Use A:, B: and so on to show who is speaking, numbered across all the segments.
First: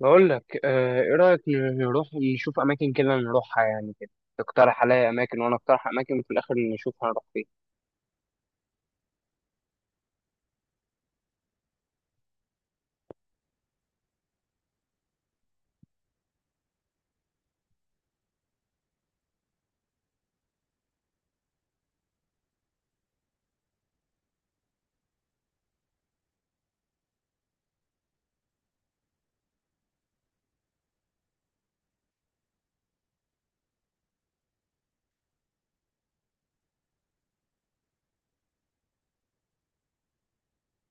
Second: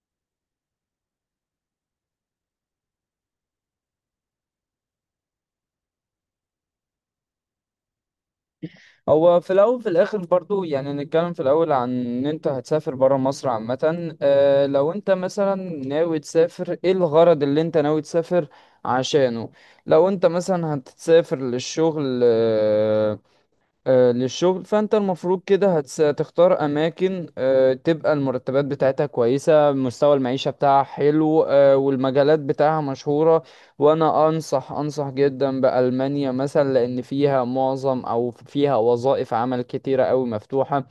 A: بقول لك آه، ايه رأيك نروح نشوف اماكن كده نروحها كده. تقترح عليا اماكن وانا اقترح اماكن وفي الاخر نشوف هنروح فين.
B: هو في الأول في الآخر برضو يعني نتكلم في الأول عن إن أنت هتسافر برا مصر عامة. لو أنت مثلا ناوي تسافر إيه الغرض اللي أنت ناوي تسافر عشانه. لو أنت مثلا هتسافر للشغل، للشغل فانت المفروض كده هتختار اماكن، تبقى المرتبات بتاعتها كويسة، مستوى المعيشة بتاعها حلو، والمجالات بتاعها مشهورة. وانا انصح جدا بألمانيا مثلا لان فيها معظم او فيها وظائف عمل كتيرة قوي مفتوحة.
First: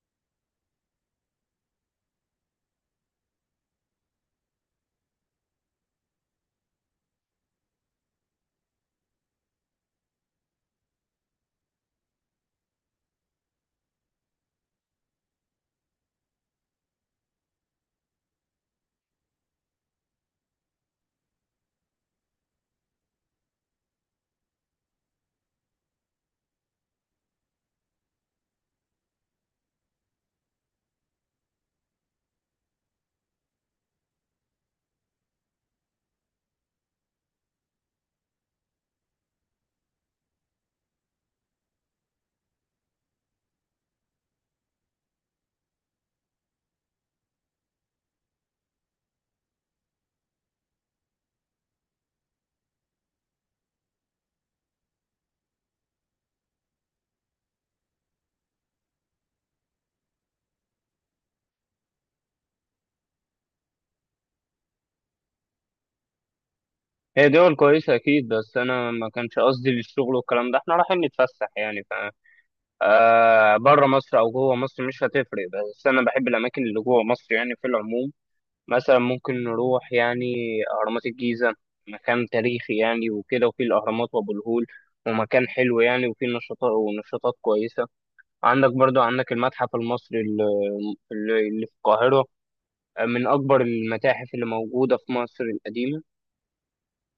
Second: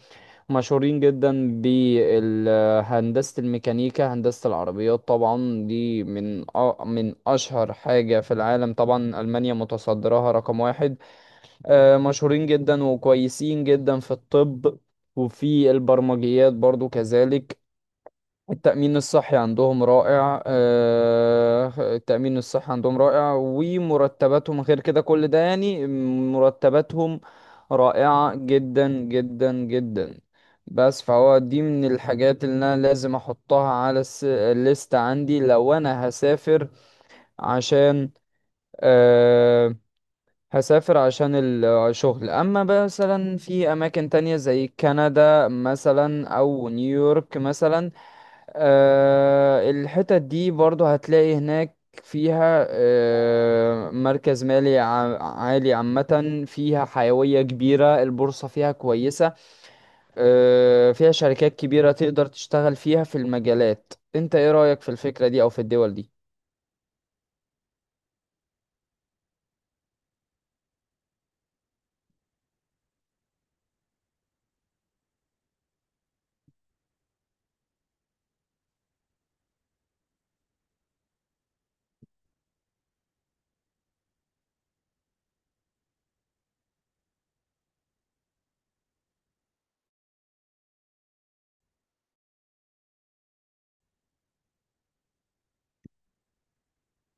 B: مشهورين جدا بهندسة الميكانيكا، هندسة العربيات، طبعا دي من من اشهر حاجة في العالم. طبعا ألمانيا متصدرها رقم واحد. مشهورين جدا وكويسين جدا في الطب، وفي البرمجيات برضو كذلك. التأمين الصحي عندهم رائع، التأمين الصحي عندهم رائع، ومرتباتهم غير كده كل ده يعني، مرتباتهم رائعة جدا جدا جدا. بس فهو دي من الحاجات اللي انا لازم احطها على الليست عندي لو انا هسافر عشان، آه، هسافر عشان الشغل. اما مثلا في اماكن تانية زي كندا مثلا او نيويورك مثلا، الحتت دي برضو هتلاقي هناك فيها، مركز مالي عالي، عامة فيها حيوية كبيرة، البورصة فيها كويسة، فيها شركات كبيرة تقدر تشتغل فيها في المجالات. انت ايه رأيك في الفكرة دي او في الدول دي؟
A: هي دول كويسة اكيد، بس انا ما كانش قصدي للشغل والكلام ده، احنا رايحين نتفسح يعني ف آه، بره مصر او جوه مصر مش هتفرق، بس انا بحب الاماكن اللي جوه مصر يعني في العموم. مثلا ممكن نروح يعني اهرامات الجيزة، مكان تاريخي يعني وكده، وفي الاهرامات وابو الهول، ومكان حلو يعني وفيه نشاطات، ونشاطات كويسة. عندك برضو، عندك المتحف المصري اللي في القاهرة، من أكبر المتاحف اللي موجودة في مصر القديمة،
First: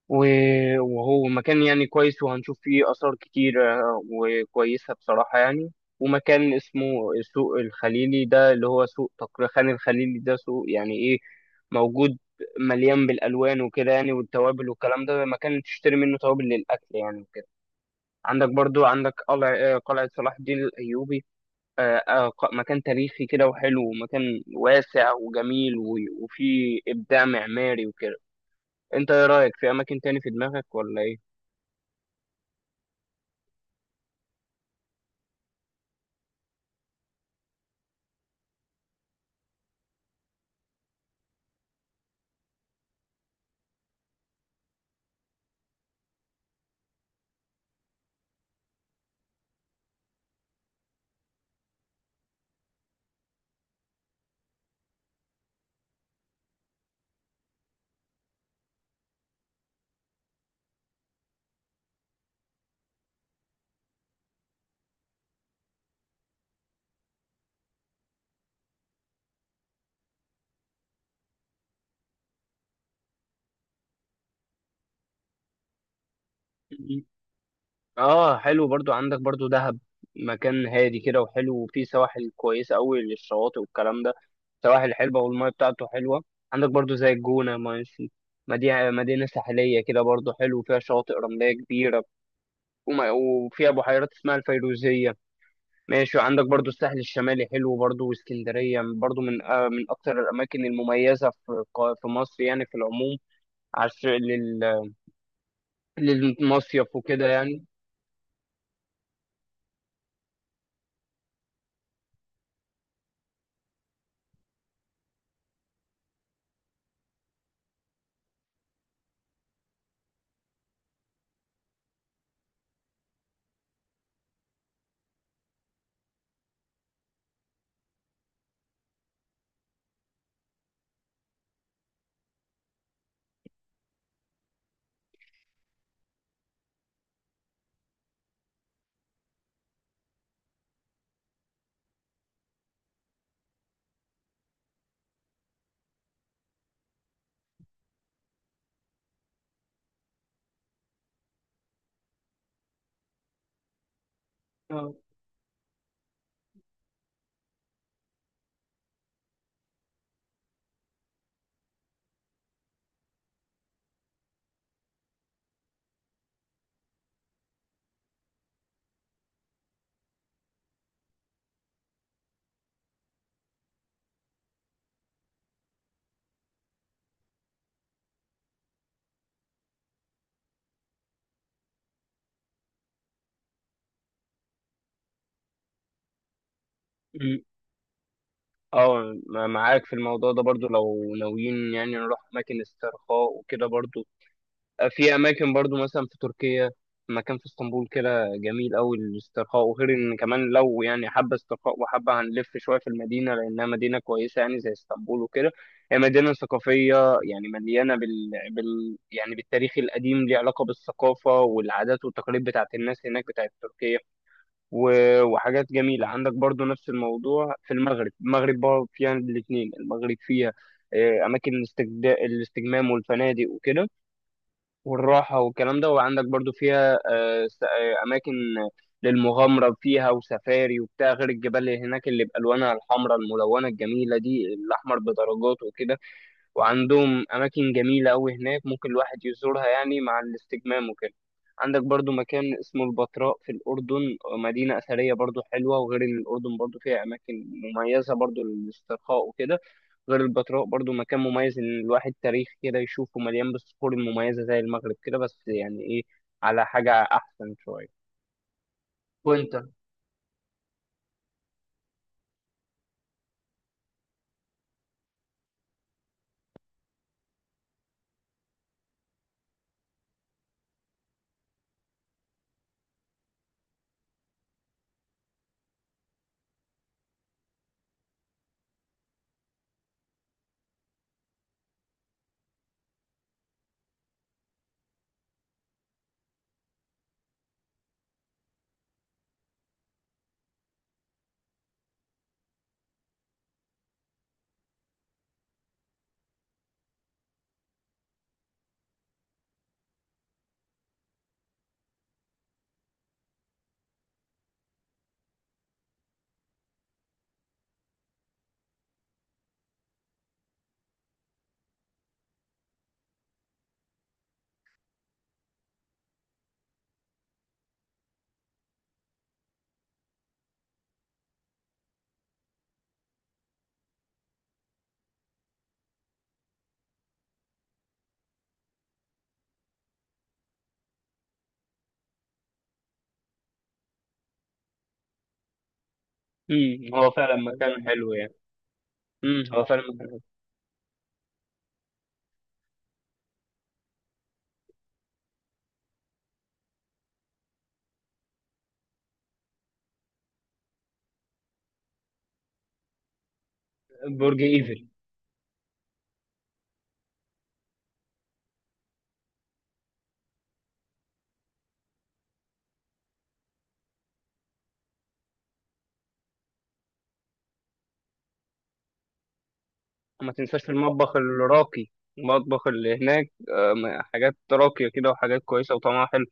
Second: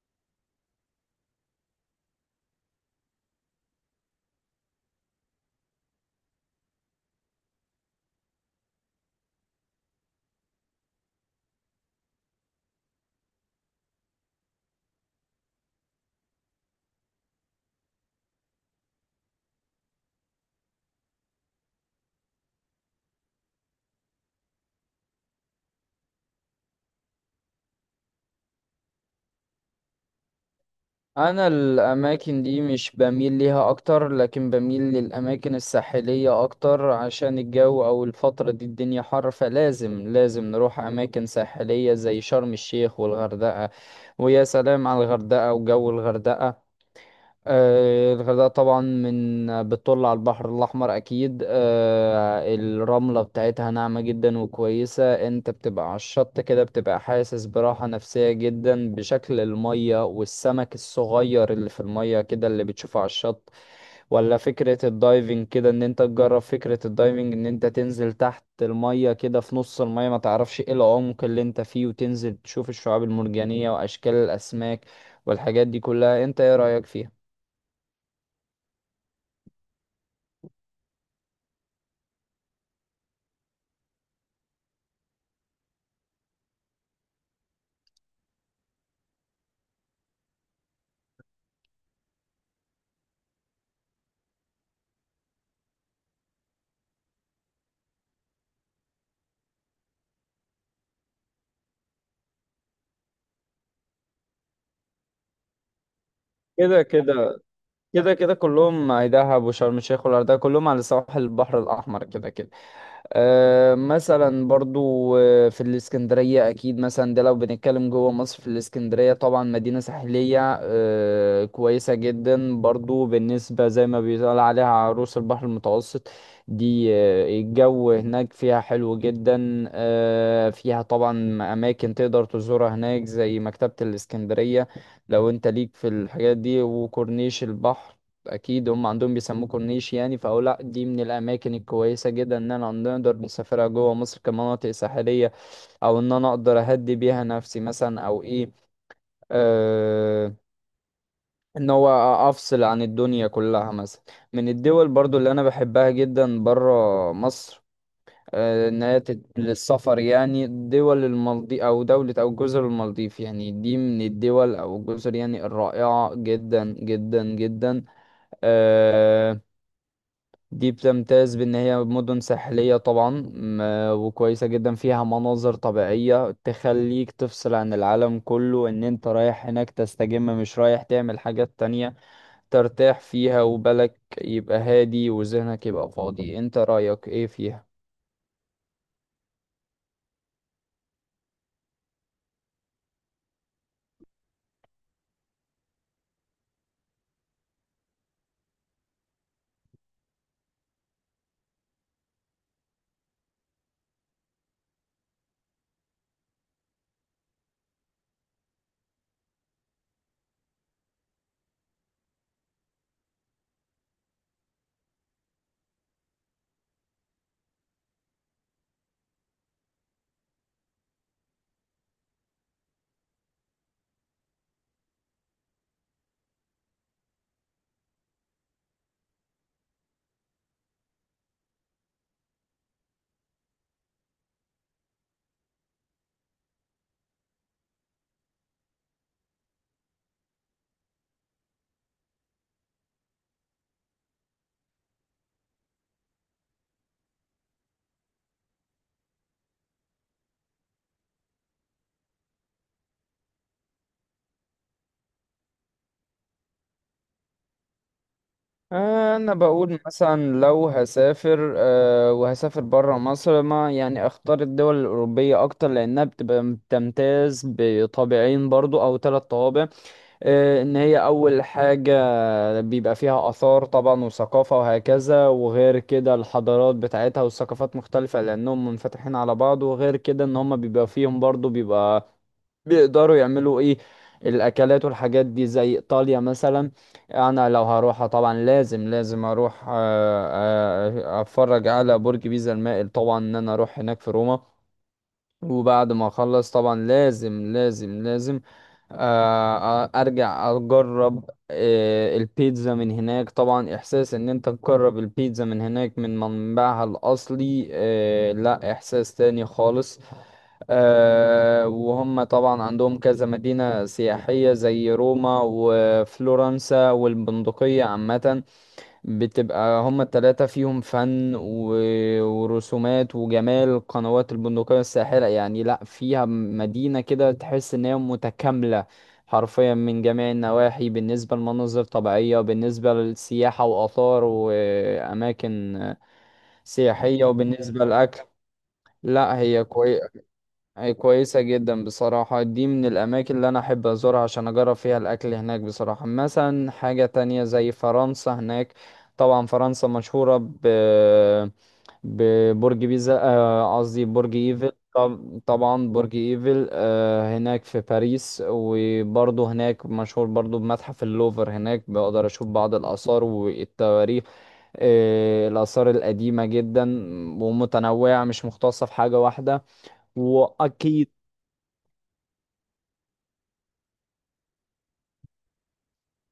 A: وهو مكان يعني كويس، وهنشوف فيه آثار كتير آه، وكويسة بصراحة يعني. ومكان اسمه سوق الخليلي، ده اللي هو سوق تقريبا خان الخليلي، ده سوق يعني إيه، موجود مليان بالألوان وكده يعني، والتوابل والكلام ده، مكان تشتري منه توابل للأكل يعني وكده. عندك برضو، عندك قلعة صلاح الدين الأيوبي، مكان تاريخي كده وحلو، ومكان واسع وجميل، وفيه إبداع معماري وكده. انت ايه رأيك في اماكن تاني في دماغك ولا ايه؟
B: انا الاماكن دي مش بميل ليها اكتر، لكن بميل للاماكن الساحلية اكتر عشان الجو او الفترة دي الدنيا حر، فلازم نروح اماكن ساحلية زي شرم الشيخ والغردقة. ويا سلام على الغردقة وجو الغردقة. الغردقة طبعا من بتطل على البحر الأحمر أكيد. الرملة بتاعتها ناعمة جدا وكويسة، أنت بتبقى على الشط كده بتبقى حاسس براحة نفسية جدا بشكل المية والسمك الصغير اللي في المية كده اللي بتشوفه على الشط. ولا فكرة الدايفنج كده، إن أنت تجرب فكرة الدايفنج، إن أنت تنزل تحت المية كده في نص المية ما تعرفش إيه العمق اللي أنت فيه، وتنزل تشوف الشعاب المرجانية وأشكال الأسماك والحاجات دي كلها. أنت إيه رأيك
A: مم.
B: فيها؟
A: اه، حلو. برضو عندك برضو دهب، مكان هادي كده وحلو، وفيه سواحل كويسة قوي للشواطئ والكلام ده، سواحل حلوة والمية بتاعته حلوة. عندك برضو زي الجونة، ماشي، مدينة ساحلية كده برضو حلو، فيها شواطئ رملية كبيرة، وفيها بحيرات اسمها الفيروزية. ماشي، وعندك برضو الساحل الشمالي حلو برضو، واسكندرية برضو من آه، من أكتر الأماكن المميزة في في مصر يعني في العموم، عشان
B: كده
A: للمصيف وكده
B: كده،
A: يعني.
B: كده كده كلهم دهب وشرم الشيخ والغردقة كلهم على سواحل البحر الأحمر كده كده. مثلا برضو، في الإسكندرية أكيد، مثلا ده لو بنتكلم جوه مصر. في الإسكندرية طبعا مدينة ساحلية، كويسة جدا برضو، بالنسبة زي ما بيقال عليها عروس البحر المتوسط. دي الجو هناك فيها حلو جدا، فيها طبعا أماكن تقدر تزورها هناك زي مكتبة الإسكندرية لو أنت ليك في الحاجات دي، وكورنيش البحر، اكيد هم عندهم بيسموه كورنيش يعني. فاقول لا، دي من الاماكن الكويسه جدا ان انا نقدر نسافرها جوه مصر كمناطق ساحليه، او ان انا اقدر اهدي بيها نفسي مثلا او ايه، آه، ان هو افصل عن الدنيا كلها مثلا. من الدول
A: اه،
B: برضو اللي انا بحبها جدا بره مصر، إن هي للسفر يعني، دول المالديف أو دولة أو جزر المالديف، يعني دي من الدول أو الجزر يعني الرائعة جدا جدا جدا. آه، دي بتمتاز بان هي مدن ساحلية طبعا، م- وكويسة جدا، فيها مناظر طبيعية تخليك تفصل عن العالم كله، ان انت رايح هناك تستجم مش رايح تعمل حاجات تانية، ترتاح فيها وبالك يبقى هادي وذهنك يبقى فاضي. انت رأيك ايه
A: م-
B: فيها؟
A: معاك في الموضوع ده برضو. لو ناويين يعني نروح أماكن استرخاء وكده برضو، في اماكن برضو مثلا في تركيا، مكان في اسطنبول كده جميل قوي للاسترخاء، وغير ان كمان لو يعني حابه استرخاء وحابه هنلف شويه في المدينه، لانها مدينه كويسه يعني زي اسطنبول وكده. هي مدينه ثقافيه يعني مليانه بال... بال يعني بالتاريخ القديم، ليه علاقه بالثقافه والعادات والتقاليد بتاعت الناس هناك بتاعت تركيا. و... وحاجات جميله. عندك برضو نفس الموضوع في المغرب، المغرب برضو فيها الاثنين، المغرب فيها آه، اماكن الاستجمام والفنادق وكده، والراحة والكلام ده، وعندك برضو فيها أماكن للمغامرة فيها وسفاري وبتاع، غير الجبال اللي هناك اللي بألوانها الحمراء الملونة الجميلة دي، الأحمر بدرجات وكده، وعندهم أماكن جميلة أوي هناك ممكن الواحد يزورها يعني مع الاستجمام وكده. عندك برضو مكان اسمه البتراء في الأردن، مدينة أثرية برضو حلوة، وغير إن الأردن برضو فيها أماكن مميزة برضو للاسترخاء وكده. غير البتراء برضو مكان مميز ان الواحد تاريخ كده يشوفه، مليان بالصخور المميزه زي المغرب كده، بس يعني ايه، على حاجه احسن شويه.
B: انا
A: وانت؟
B: بقول مثلا لو هسافر، وهسافر برا مصر ما يعني اختار الدول الاوروبيه اكتر، لانها بتبقى بتمتاز بطابعين برضو او ثلاث طوابع. ان هي اول حاجة بيبقى فيها اثار طبعا وثقافة وهكذا، وغير كده الحضارات بتاعتها والثقافات مختلفة لانهم منفتحين على بعض، وغير كده ان هم بيبقى فيهم برضو بيبقى بيقدروا يعملوا ايه الاكلات والحاجات دي، زي ايطاليا مثلا. انا لو هروحها طبعا لازم اروح اتفرج على برج بيزا المائل، طبعا ان انا اروح هناك في روما. وبعد ما اخلص طبعا لازم ارجع اجرب، البيتزا من هناك طبعا. احساس ان انت تجرب البيتزا من هناك من منبعها الاصلي، لا احساس تاني خالص. وهم طبعا عندهم كذا مدينة سياحية زي روما وفلورنسا والبندقية عامة. بتبقى هما التلاتة فيهم ورسومات وجمال قنوات البندقية الساحرة، يعني لأ فيها مدينة كده تحس إن هي متكاملة حرفيا من جميع النواحي، بالنسبة لمناظر طبيعية وبالنسبة للسياحة وآثار وأماكن
A: امم، هو
B: سياحية
A: فعلا
B: وبالنسبة
A: مكان حلو
B: للأكل.
A: يعني.
B: لأ
A: امم، هو
B: هي
A: فعلا مكان
B: كويسة،
A: حلو.
B: أي كويسة جدا بصراحة. دي من الأماكن اللي أنا أحب أزورها عشان أجرب فيها الأكل هناك بصراحة. مثلا حاجة تانية زي فرنسا هناك، طبعا فرنسا مشهورة ببرج بيزا، قصدي برج
A: برج
B: إيفل.
A: ايفل،
B: طبعا برج إيفل هناك في باريس. وبرضه هناك مشهور برضه بمتحف اللوفر، هناك بقدر أشوف بعض الآثار والتواريخ، الآثار القديمة جدا ومتنوعة مش مختصة في حاجة واحدة.
A: ما تنساش
B: وأكيد
A: المطبخ الراقي، المطبخ اللي هناك آه، حاجات راقيه كده وحاجات كويسه وطعمها حلو.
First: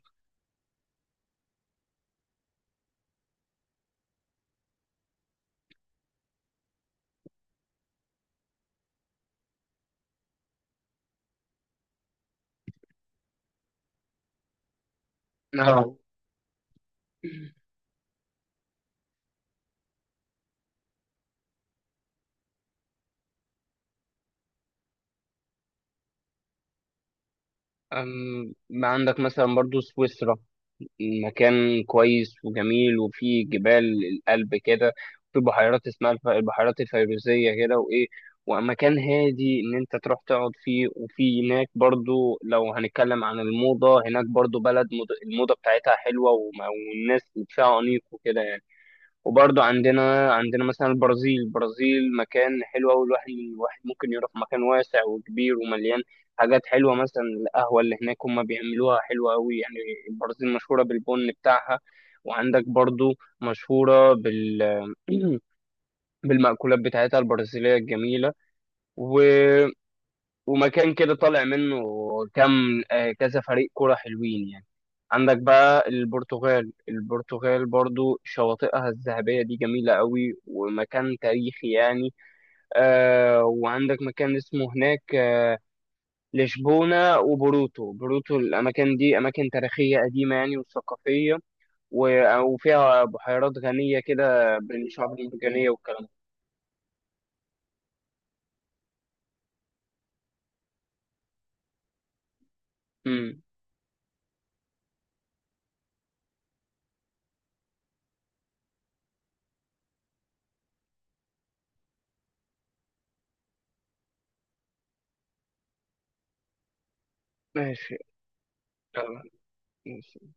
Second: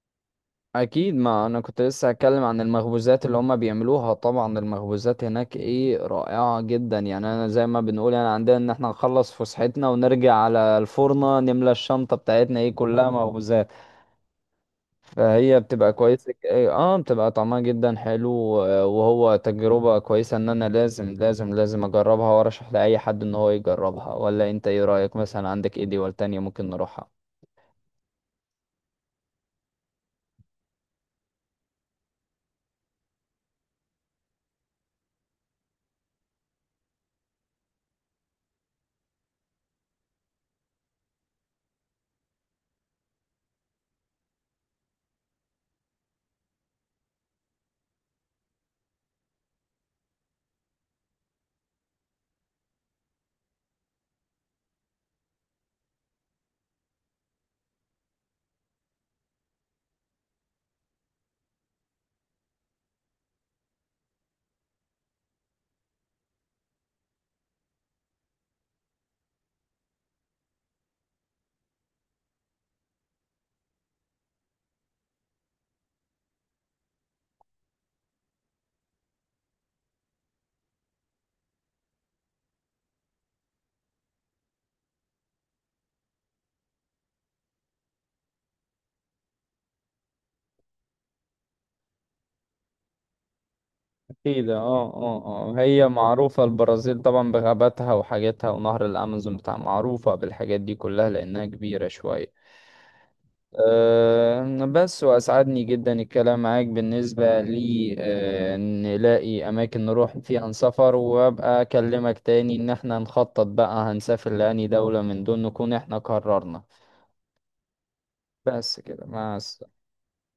B: اكيد ما انا كنت لسه هتكلم عن المخبوزات اللي هم بيعملوها. طبعا المخبوزات هناك ايه رائعة جدا، يعني انا زي ما بنقول يعني عندنا ان احنا نخلص فسحتنا ونرجع على الفرنة نملى الشنطة بتاعتنا ايه كلها مخبوزات. فهي بتبقى
A: اه،
B: كويسة إيه، اه بتبقى طعمها جدا حلو، وهو تجربة كويسة ان انا لازم اجربها وارشح لاي حد ان هو يجربها. ولا انت ايه رأيك مثلا؟ عندك ايه دول تانية ممكن نروحها؟
A: أم، ما عندك مثلا برضو سويسرا، مكان كويس وجميل، وفيه جبال القلب كده، في بحيرات اسمها البحيرات الفيروزية كده وإيه، ومكان هادي إن أنت تروح تقعد فيه. وفي هناك برضو، لو هنتكلم عن الموضة، هناك برضو بلد الموضة بتاعتها حلوة والناس فيها أنيق وكده يعني. وبرضه عندنا، عندنا مثلا البرازيل، البرازيل مكان حلو أوي، الواحد ممكن يروح، مكان واسع وكبير ومليان حاجات حلوة. مثلا القهوة اللي هناك هما بيعملوها حلوة أوي يعني، البرازيل مشهورة بالبن بتاعها، وعندك برضه مشهورة بال بالمأكولات بتاعتها البرازيلية الجميلة. و... ومكان كده طالع منه كم آه، كذا فريق كرة حلوين يعني. عندك بقى البرتغال، البرتغال برضو شواطئها الذهبية دي جميلة قوي، ومكان تاريخي يعني. آه، وعندك مكان اسمه هناك آه، لشبونة وبوروتو، بوروتو، الأماكن دي أماكن تاريخية قديمة يعني وثقافية، وفيها بحيرات غنية
B: اكيد،
A: كده
B: اه
A: بالشعاب
B: اه اه
A: المرجانية
B: هي
A: والكلام ده.
B: معروفة البرازيل طبعا بغاباتها وحاجاتها ونهر الامازون بتاع، معروفة بالحاجات دي كلها لانها كبيرة شوية.
A: مم.
B: أه بس واسعدني جدا الكلام معاك. بالنسبة لي أه نلاقي اماكن نروح فيها نسافر، وابقى اكلمك تاني ان احنا نخطط بقى هنسافر لأني دولة من دول نكون احنا قررنا.
A: ماشي.
B: بس كده،
A: يلا،
B: مع السلامة.
A: ماشي.